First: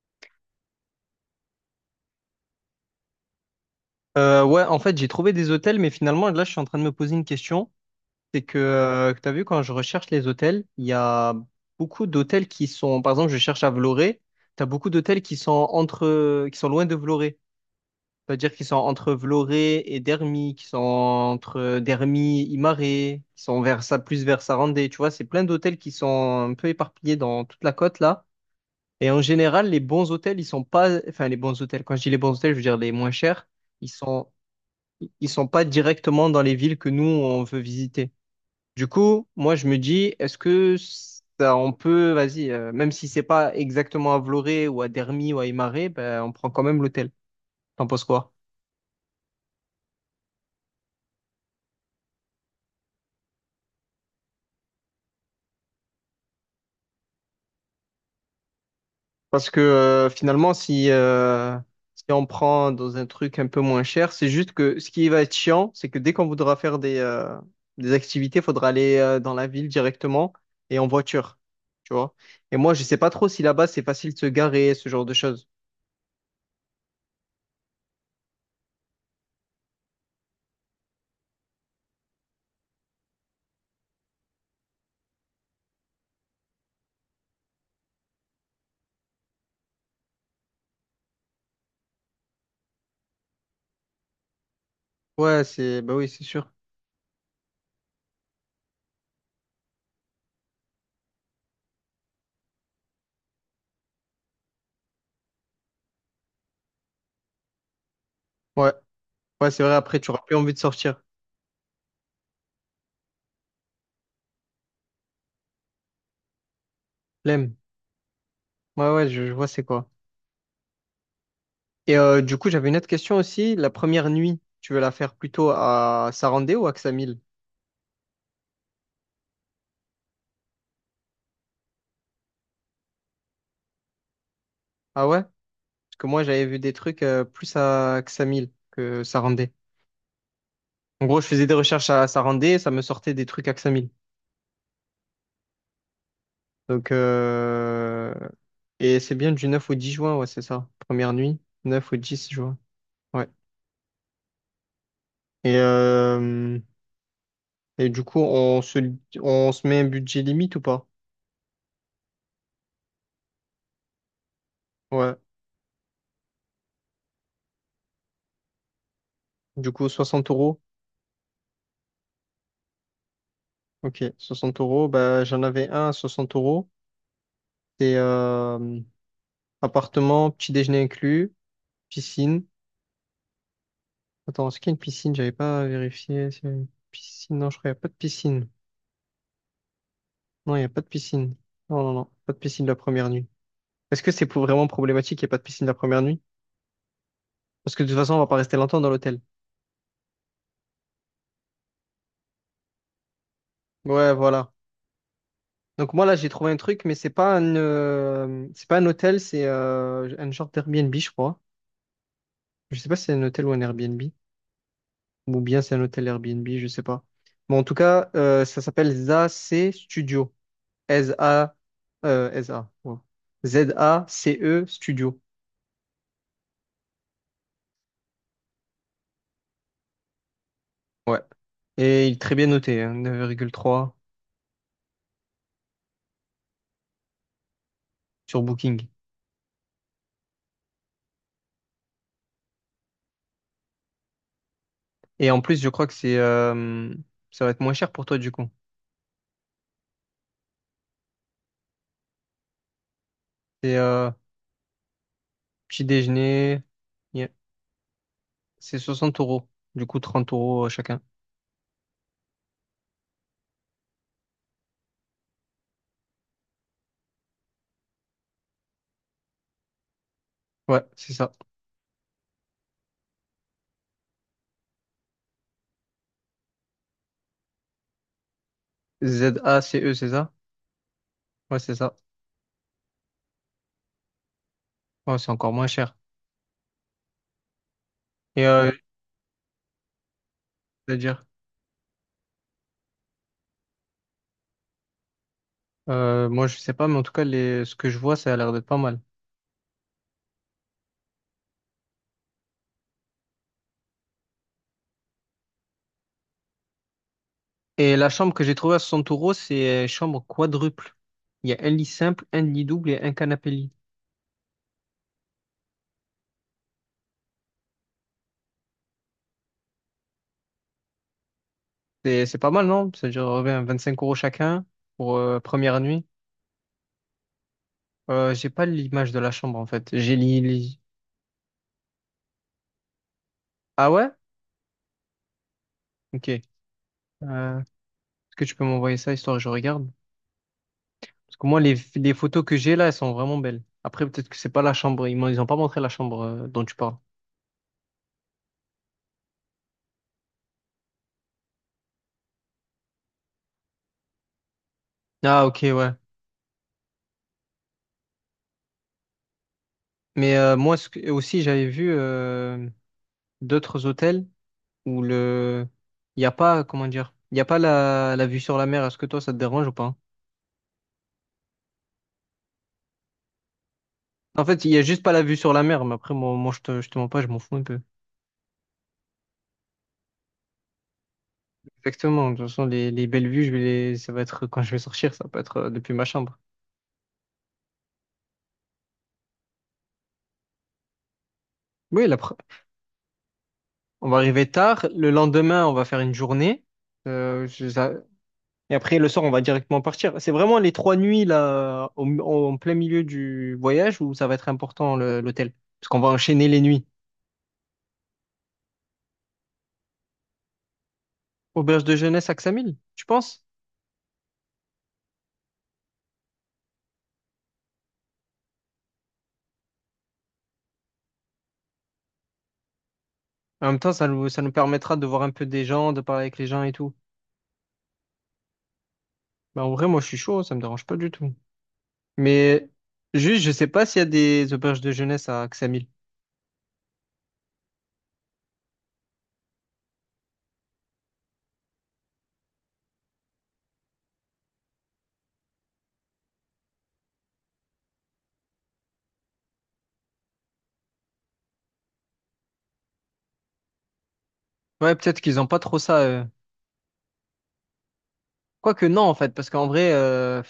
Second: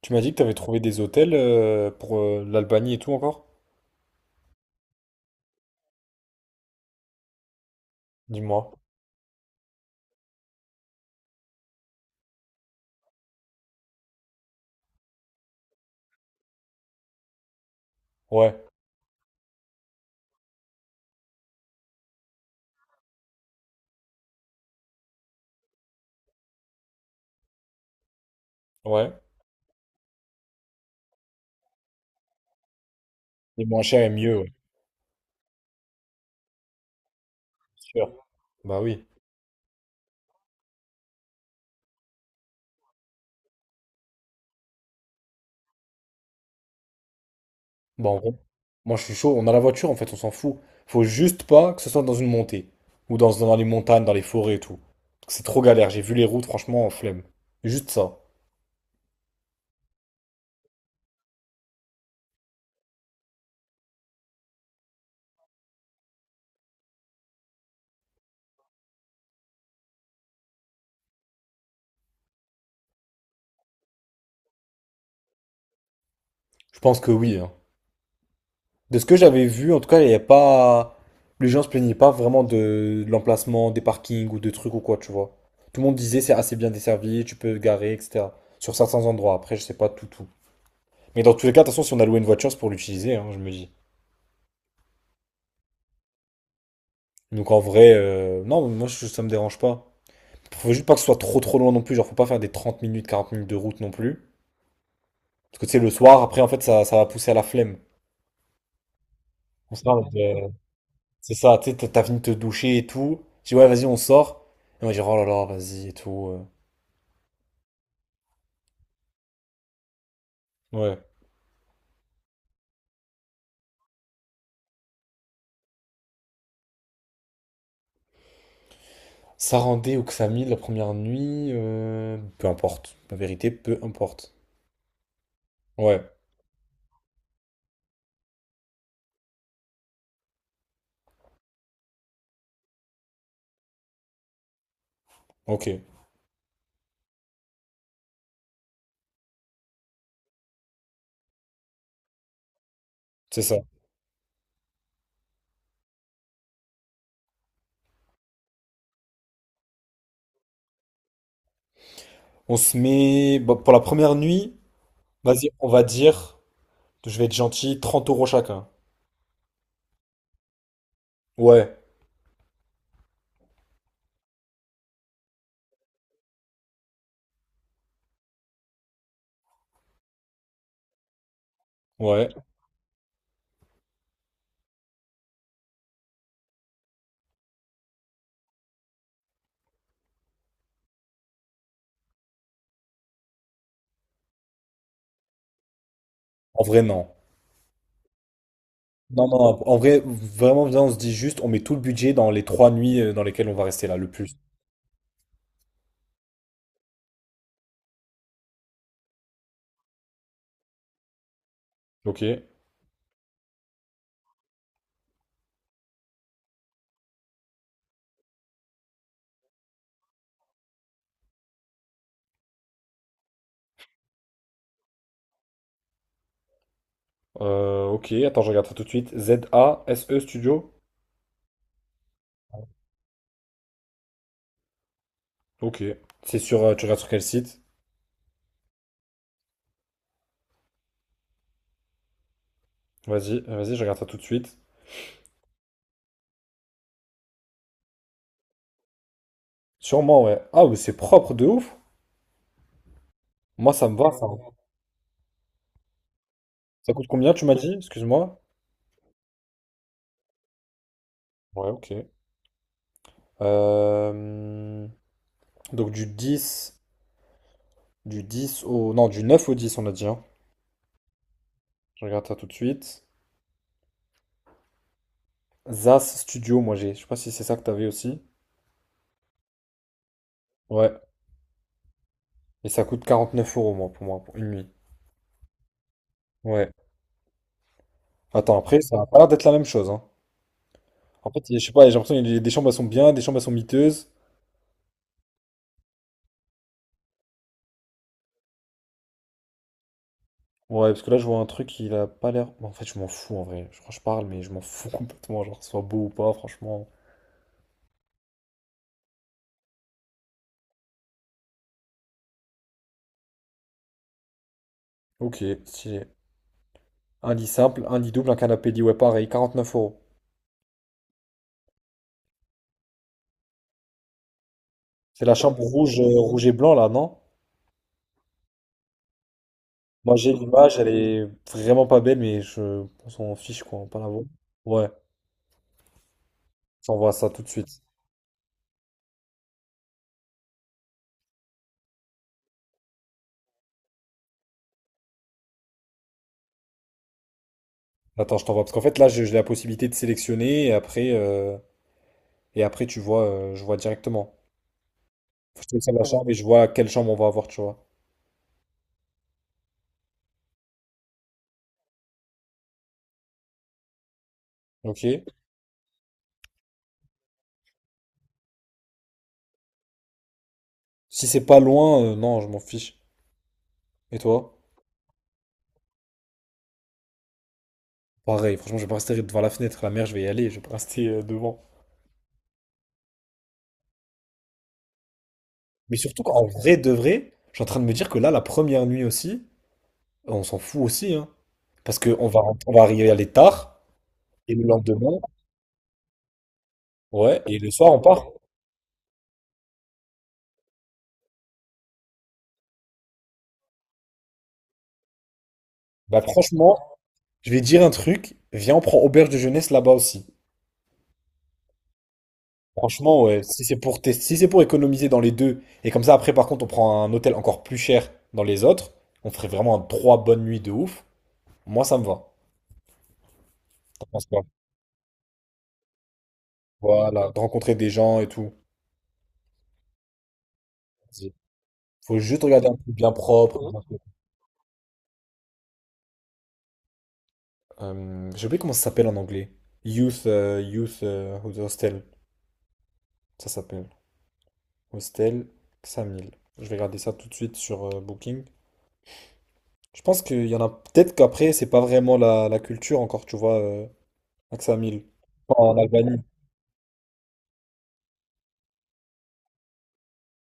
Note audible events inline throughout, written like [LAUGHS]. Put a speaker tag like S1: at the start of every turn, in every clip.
S1: Tu m'as dit que t'avais trouvé des hôtels pour l'Albanie et tout encore?
S2: Ouais, en fait, j'ai trouvé des hôtels, mais finalement, là, je suis en train de me poser une question. C'est
S1: Dis-moi.
S2: que, tu as vu, quand je recherche les hôtels, il y a beaucoup d'hôtels qui sont, par exemple, je cherche à Vloré, tu as beaucoup d'hôtels qui sont loin de Vloré. C'est-à-dire
S1: Ouais,
S2: qu'ils sont entre Vloré et Dermy, qui sont entre Dermy, Imaré, qui sont vers ça, plus vers Sarandé. Tu vois, c'est plein d'hôtels qui sont un peu éparpillés dans toute la côte, là. Et
S1: ouais.
S2: en général, les bons hôtels, ils sont pas, enfin, les bons hôtels, quand je dis les bons hôtels, je veux dire les moins chers.
S1: Et moins
S2: Ils
S1: cher et
S2: sont
S1: mieux, ouais.
S2: ils sont pas directement dans les villes que nous on veut
S1: C'est
S2: visiter.
S1: sûr. Bah
S2: Du
S1: oui.
S2: coup, moi je me dis, est-ce que ça, on peut, vas-y, même si c'est pas exactement à Vloré ou à Dermy ou à Imare, ben, on prend quand même l'hôtel. T'en penses
S1: Bah en
S2: quoi?
S1: vrai, moi je suis chaud. On a la voiture en fait, on s'en fout. Faut juste pas que ce soit dans une montée. Ou dans les montagnes, dans les forêts et tout. C'est trop galère. J'ai vu les routes, franchement, flemme. Juste ça.
S2: Parce que finalement, si on prend dans un truc un peu moins cher, c'est juste que ce qui va être chiant, c'est que dès qu'on voudra faire des activités, il faudra aller dans la ville directement et en voiture. Tu vois? Et moi, je sais pas trop si là-bas c'est facile de se garer, ce genre de choses.
S1: Je pense que oui, hein. De ce que j'avais vu, en tout cas, il n'y a pas. Les gens se plaignaient pas vraiment de l'emplacement, des parkings ou de trucs ou quoi, tu vois. Tout le monde disait c'est assez bien desservi, tu peux te garer, etc. Sur certains endroits. Après, je sais pas tout. Mais dans tous les cas, de toute façon, si on a loué une voiture, c'est pour l'utiliser, hein, je me dis.
S2: Ouais, c'est, bah oui, c'est sûr.
S1: Donc en vrai, non, moi, ça me dérange pas. Faut juste pas que ce soit trop loin non plus. Genre, faut pas faire des 30 minutes, 40 minutes de route non plus. Parce que tu sais, le soir, après, en fait, ça va pousser à la flemme.
S2: Ouais, ouais, c'est vrai.
S1: On sera
S2: Après,
S1: en
S2: tu
S1: mode,
S2: auras plus envie de sortir.
S1: c'est ça, tu sais, t'as fini de te doucher et tout. Je dis, ouais, vas-y, on sort. Et moi, je dis, oh là là, vas-y et tout.
S2: Flemme. Ouais, ouais, je vois c'est quoi.
S1: Ouais.
S2: Et du coup, j'avais une autre question aussi. La première nuit, tu veux la faire plutôt à Sarandé ou à Ksamil?
S1: Sarandé ou Xamil la première nuit, peu importe. La vérité, peu importe.
S2: Ah ouais? Parce
S1: Ouais,
S2: que moi, j'avais vu des trucs plus à Ksamil que Sarandé. En gros, je faisais des recherches à Sarandé, et ça me sortait des trucs à Ksamil.
S1: ok,
S2: Donc, euh... et c'est bien du 9 au 10 juin, ouais, c'est ça. Première nuit, 9 au 10 juin. Ouais.
S1: c'est ça.
S2: Et euh... Et du coup, on se met un budget limite ou pas?
S1: On se met, bon, pour la première nuit,
S2: Ouais.
S1: vas-y, on va dire, je vais être gentil, 30 € chacun.
S2: Du coup, 60 euros.
S1: Ouais,
S2: Ok, soixante euros. Bah, j'en avais un à 60 euros. C'est, appartement, petit déjeuner inclus,
S1: ouais.
S2: piscine. Attends, est-ce qu'il y a une piscine? J'avais pas vérifié. S'il y a une piscine. Non, je crois qu'il n'y a pas de piscine. Non, il n'y a pas de piscine. Non, non, non. Pas de piscine la première nuit. Est-ce que vraiment problématique qu'il n'y ait pas de piscine la première nuit?
S1: En vrai, non.
S2: Parce que de toute façon, on va pas rester longtemps dans l'hôtel.
S1: Non, non, non, en vrai, vraiment, viens, on se dit juste, on met tout le budget dans les trois nuits dans lesquelles on va rester là, le
S2: Ouais,
S1: plus.
S2: voilà. Donc moi là j'ai trouvé un truc, mais c'est pas un hôtel, c'est un genre d'Airbnb, je crois.
S1: Ok.
S2: Je sais pas si c'est un hôtel ou un Airbnb, ou bien c'est un hôtel Airbnb, je sais pas. Bon en tout cas, ça s'appelle ZAC Studio. S-A S-A. Ouais. ZACE Studio.
S1: Ok, attends, je regarde ça tout de suite. Z-A-S-E Studio?
S2: Ouais. Et il est très bien noté, hein, 9,3
S1: Ok. C'est sur, tu regardes sur quel site?
S2: sur Booking.
S1: Vas-y, vas-y, je regarde ça tout de suite.
S2: Et en plus, je crois que c'est ça va être moins cher pour toi du coup.
S1: Sûrement, ouais. Ah, mais c'est propre de ouf. Moi,
S2: C'est,
S1: ça me va, ça.
S2: petit déjeuner,
S1: Ça coûte
S2: il y
S1: combien, tu m'as dit? Excuse-moi.
S2: c'est 60 euros. Du coup, 30 € chacun.
S1: Ouais, ok. Euh, donc, du 10 au... Non, du 9 au dix, on a dit, hein.
S2: Ouais, c'est ça.
S1: Je regarde ça tout de suite. ZAS Studio, moi, j'ai. Je sais pas si c'est ça que t'avais aussi.
S2: ZACE, c'est ça?
S1: Ouais.
S2: Ouais, c'est ça.
S1: Et ça coûte 49 euros, moi, pour une nuit.
S2: Ouais, c'est encore moins cher.
S1: Ouais. Attends,
S2: Ouais.
S1: après, ça a pas l'air d'être la même chose, hein.
S2: C'est-à-dire,
S1: En fait, je sais pas, j'ai l'impression qu'il y a des chambres, elles sont bien, des chambres, elles sont miteuses.
S2: moi, je sais pas, mais en tout cas, ce que je vois, ça a l'air d'être pas mal.
S1: Ouais, parce que là, je vois un truc, il a pas l'air. En fait, je m'en fous en vrai. Je crois que je parle, mais je m'en fous [LAUGHS] complètement. Genre, que ce soit beau ou pas, franchement.
S2: Et la chambre que j'ai trouvée à 60 euros, c'est, chambre quadruple. Il y a un lit simple, un lit double et un canapé lit.
S1: Ok, stylé. Un lit simple, un lit double, un canapé lit, ouais, pareil, quarante-neuf euros.
S2: C'est pas mal, non? C'est-à-dire, 5 € chacun pour
S1: C'est la chambre
S2: première
S1: rouge,
S2: nuit.
S1: rouge et blanc là, non?
S2: J'ai pas l'image de la chambre, en fait. J'ai
S1: Moi, j'ai
S2: l'île.
S1: l'image, elle est vraiment pas belle, mais je on s'en fiche quoi, on
S2: Ah
S1: va pas la
S2: ouais?
S1: voir. Ouais,
S2: Ok.
S1: je t'envoie ça tout de
S2: Euh,
S1: suite.
S2: Est-ce que tu peux m'envoyer ça, histoire que je regarde? Parce que moi, les photos que j'ai là, elles sont vraiment belles. Après, peut-être que c'est pas la chambre. Ils ont pas montré la chambre dont tu parles.
S1: Attends, je t'envoie, parce qu'en fait, là, j'ai la possibilité de sélectionner et après tu vois, je vois directement.
S2: Ah, ok,
S1: Faut que je laisse
S2: ouais.
S1: ma chambre et je vois quelle chambre on va avoir, tu vois.
S2: Mais moi ce que- aussi, j'avais vu d'autres hôtels où
S1: Ok.
S2: le il n'y a pas, comment dire, il n'y a pas la vue sur la mer. Est-ce que toi, ça te dérange ou pas?
S1: Si c'est pas loin, non, je m'en fiche. Et
S2: En
S1: toi?
S2: fait, il n'y a juste pas la vue sur la mer, mais après, moi je te mens pas, je m'en fous un peu.
S1: Pareil, franchement, je vais pas rester devant la fenêtre. La mer, je vais y aller, je vais pas rester devant.
S2: Exactement. De toute façon, les belles vues, ça va être quand je vais sortir, ça peut être depuis
S1: Mais
S2: ma
S1: surtout
S2: chambre.
S1: qu'en vrai de vrai, je suis en train de me dire que là, la première nuit aussi, on s'en fout aussi, hein. Parce
S2: Oui,
S1: que on va arriver à aller tard,
S2: on va arriver
S1: et le
S2: tard. Le
S1: lendemain,
S2: lendemain, on va faire une journée.
S1: ouais,
S2: Euh,
S1: et
S2: je-
S1: le
S2: ça-
S1: soir, on part.
S2: Et après, le soir, on va directement partir. C'est vraiment les trois nuits là, en plein milieu du voyage où ça va être important l'hôtel. Parce qu'on va
S1: Bah
S2: enchaîner les
S1: franchement,
S2: nuits.
S1: je vais dire un truc, viens, on prend auberge de jeunesse là-bas aussi.
S2: Auberge de jeunesse à Xamil, tu
S1: Franchement, ouais,
S2: penses?
S1: si c'est pour tester, si c'est pour économiser dans les deux, et comme ça après par contre on prend un hôtel encore plus cher dans les autres, on ferait vraiment un trois bonnes nuits de ouf. Moi ça me va.
S2: En même temps,
S1: T'en
S2: ça
S1: penses
S2: nous, ça
S1: quoi?
S2: nous permettra de voir un peu des gens, de parler avec les gens et tout.
S1: Voilà, de rencontrer des gens et tout.
S2: Bah, en vrai, moi, je suis chaud, ça me dérange pas du tout.
S1: Vas-y. Faut juste regarder
S2: Mais
S1: un truc bien
S2: juste, je sais
S1: propre.
S2: pas s'il y a des auberges de jeunesse à Xamil.
S1: J'ai oublié comment ça s'appelle en anglais. Youth, Youth Hostel. Ça s'appelle. Hostel 5000. Je vais regarder ça tout de suite sur Booking. Je pense qu'il y en a peut-être qu'après, c'est pas vraiment la culture encore, tu vois, à
S2: Ouais,
S1: 5000.
S2: peut-être qu'ils ont
S1: Pas
S2: pas
S1: en
S2: trop ça.
S1: Albanie.
S2: Quoique, non, en fait, parce qu'en vrai,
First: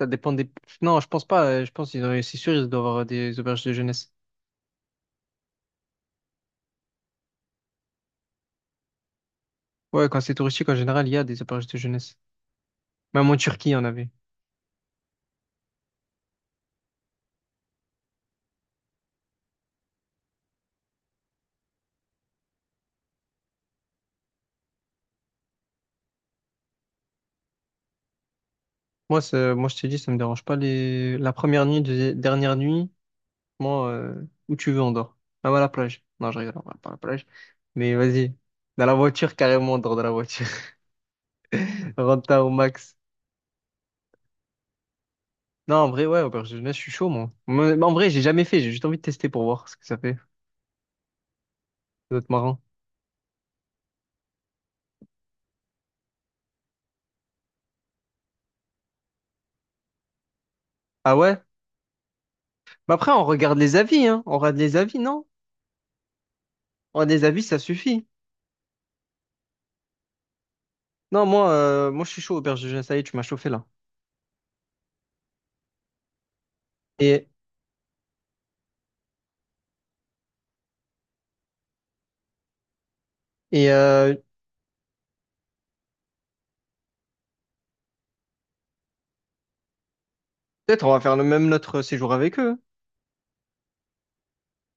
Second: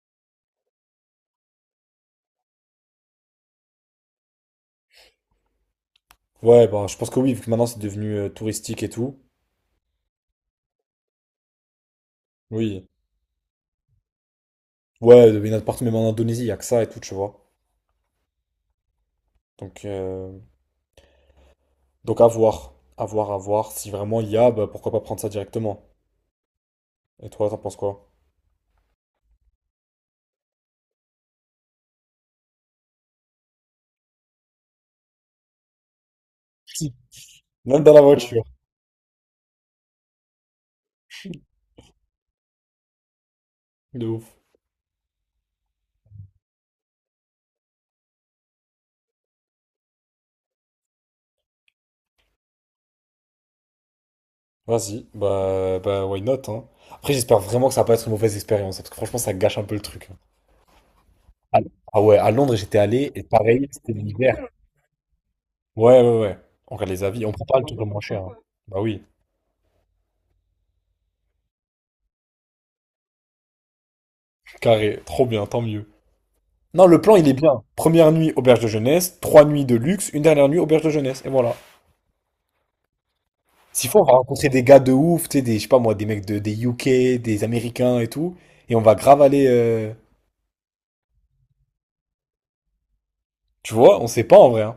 S2: ça dépend des. Non, je pense pas. Je pense qu'ils ont, c'est sûr, ils doivent avoir des auberges de jeunesse.
S1: Ouais, bah, je pense que oui, vu que maintenant c'est devenu touristique et tout.
S2: Ouais, quand c'est touristique, en général, il y a des auberges de jeunesse.
S1: Oui.
S2: Même en Turquie, il y en avait.
S1: Ouais, il y en a de partout, même en Indonésie, il y a que ça et tout, tu vois. Donc, euh, donc à voir. À voir, à voir. Si vraiment il y a, bah, pourquoi pas prendre ça directement. Et toi, t'en penses quoi?
S2: Moi, moi je t'ai dit, ça me dérange pas. La première nuit, dernière nuit, moi, où tu veux, on dort. Même à la plage. Non, je rigole, on va pas à
S1: Si.
S2: la plage.
S1: Même dans
S2: Mais
S1: la
S2: vas-y,
S1: voiture.
S2: dans la voiture, carrément, on dort dans la voiture. [LAUGHS] Renta au max.
S1: De ouf.
S2: Non, en vrai, ouais, auberge de jeunesse, je suis chaud, moi. Mais en vrai, j'ai jamais fait. J'ai juste envie de tester pour voir ce que ça fait. Ça doit être marrant.
S1: Vas-y, bah, why not, hein. Après, j'espère vraiment que ça va pas être une mauvaise expérience, hein, parce que franchement, ça gâche un peu le truc.
S2: Ah ouais?
S1: Ah ah ouais, à Londres, j'étais
S2: Mais après,
S1: allé, et
S2: on regarde
S1: pareil,
S2: les
S1: c'était
S2: avis, hein. On
S1: l'hiver.
S2: regarde les avis, non?
S1: Ouais, ouais, ouais. On regarde
S2: On
S1: les
S2: regarde les
S1: avis, on
S2: avis,
S1: prend
S2: ça
S1: pas le truc le moins
S2: suffit.
S1: cher, hein. Bah oui,
S2: Non, moi, je suis chaud, auberge de jeunesse. Ça y est, tu m'as chauffé, là.
S1: carré, trop bien, tant mieux. Non, le plan,
S2: Et
S1: il est bien. Première nuit, auberge de jeunesse, trois nuits de luxe, une dernière nuit, auberge de jeunesse, et voilà.
S2: Et
S1: S'il faut, on va
S2: euh,
S1: rencontrer des gars de ouf, tu sais, je sais pas moi, des UK, des Américains et tout, et on va grave aller,
S2: peut-être on va faire le même notre séjour avec eux.
S1: tu vois, on sait pas en vrai, hein.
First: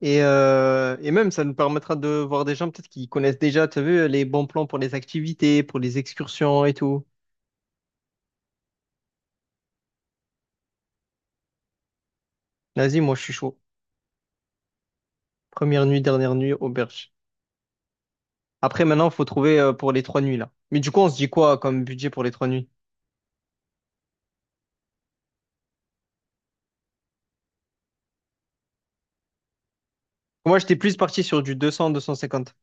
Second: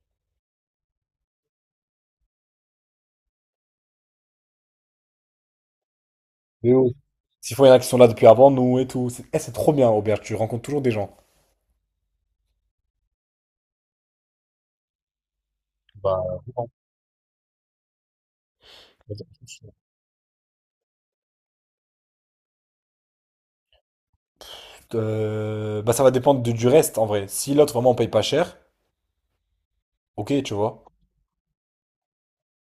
S2: Et même, ça nous permettra de voir des gens peut-être qui connaissent déjà, tu as vu, les bons plans pour les activités, pour les excursions et
S1: De ouf.
S2: tout.
S1: S'il faut, il y en a qui sont là depuis avant nous et tout. C'est c'est trop bien, auberge, tu rencontres toujours des gens.
S2: Vas-y, moi je suis chaud. Première nuit, dernière nuit, auberge. Après, maintenant, faut trouver pour les trois nuits là. Mais du coup, on se dit quoi comme budget pour les trois nuits?
S1: Bah, ça va dépendre de du reste, en vrai. Si l'autre, vraiment, on paye pas cher, ok, tu
S2: Moi, j'étais
S1: vois.
S2: plus parti sur du 200, deux cent cinquante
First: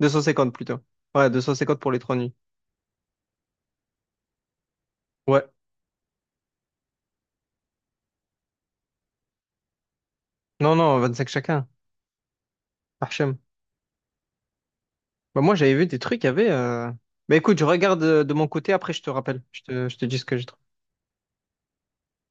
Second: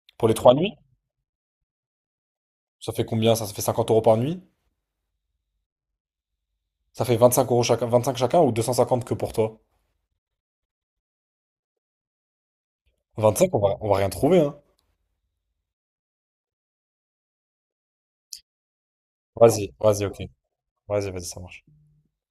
S2: deux cent
S1: Pour les trois
S2: cinquante
S1: nuits,
S2: plutôt. Ouais, 250 pour les trois nuits.
S1: ça fait combien? Ça fait 50 € par nuit?
S2: Ouais.
S1: Ça fait 25 € chacun, 25 chacun ou 250 que pour toi?
S2: Non, non, 25 chacun. Hachem.
S1: 25, on va rien trouver, hein.
S2: Bah, moi, j'avais vu des trucs, il y avait. Bah écoute, je regarde de mon côté, après je te rappelle. Je
S1: Vas-y,
S2: te, je te
S1: vas-y,
S2: dis
S1: ok.
S2: ce que j'ai trouvé.
S1: Vas-y, vas-y, ça marche.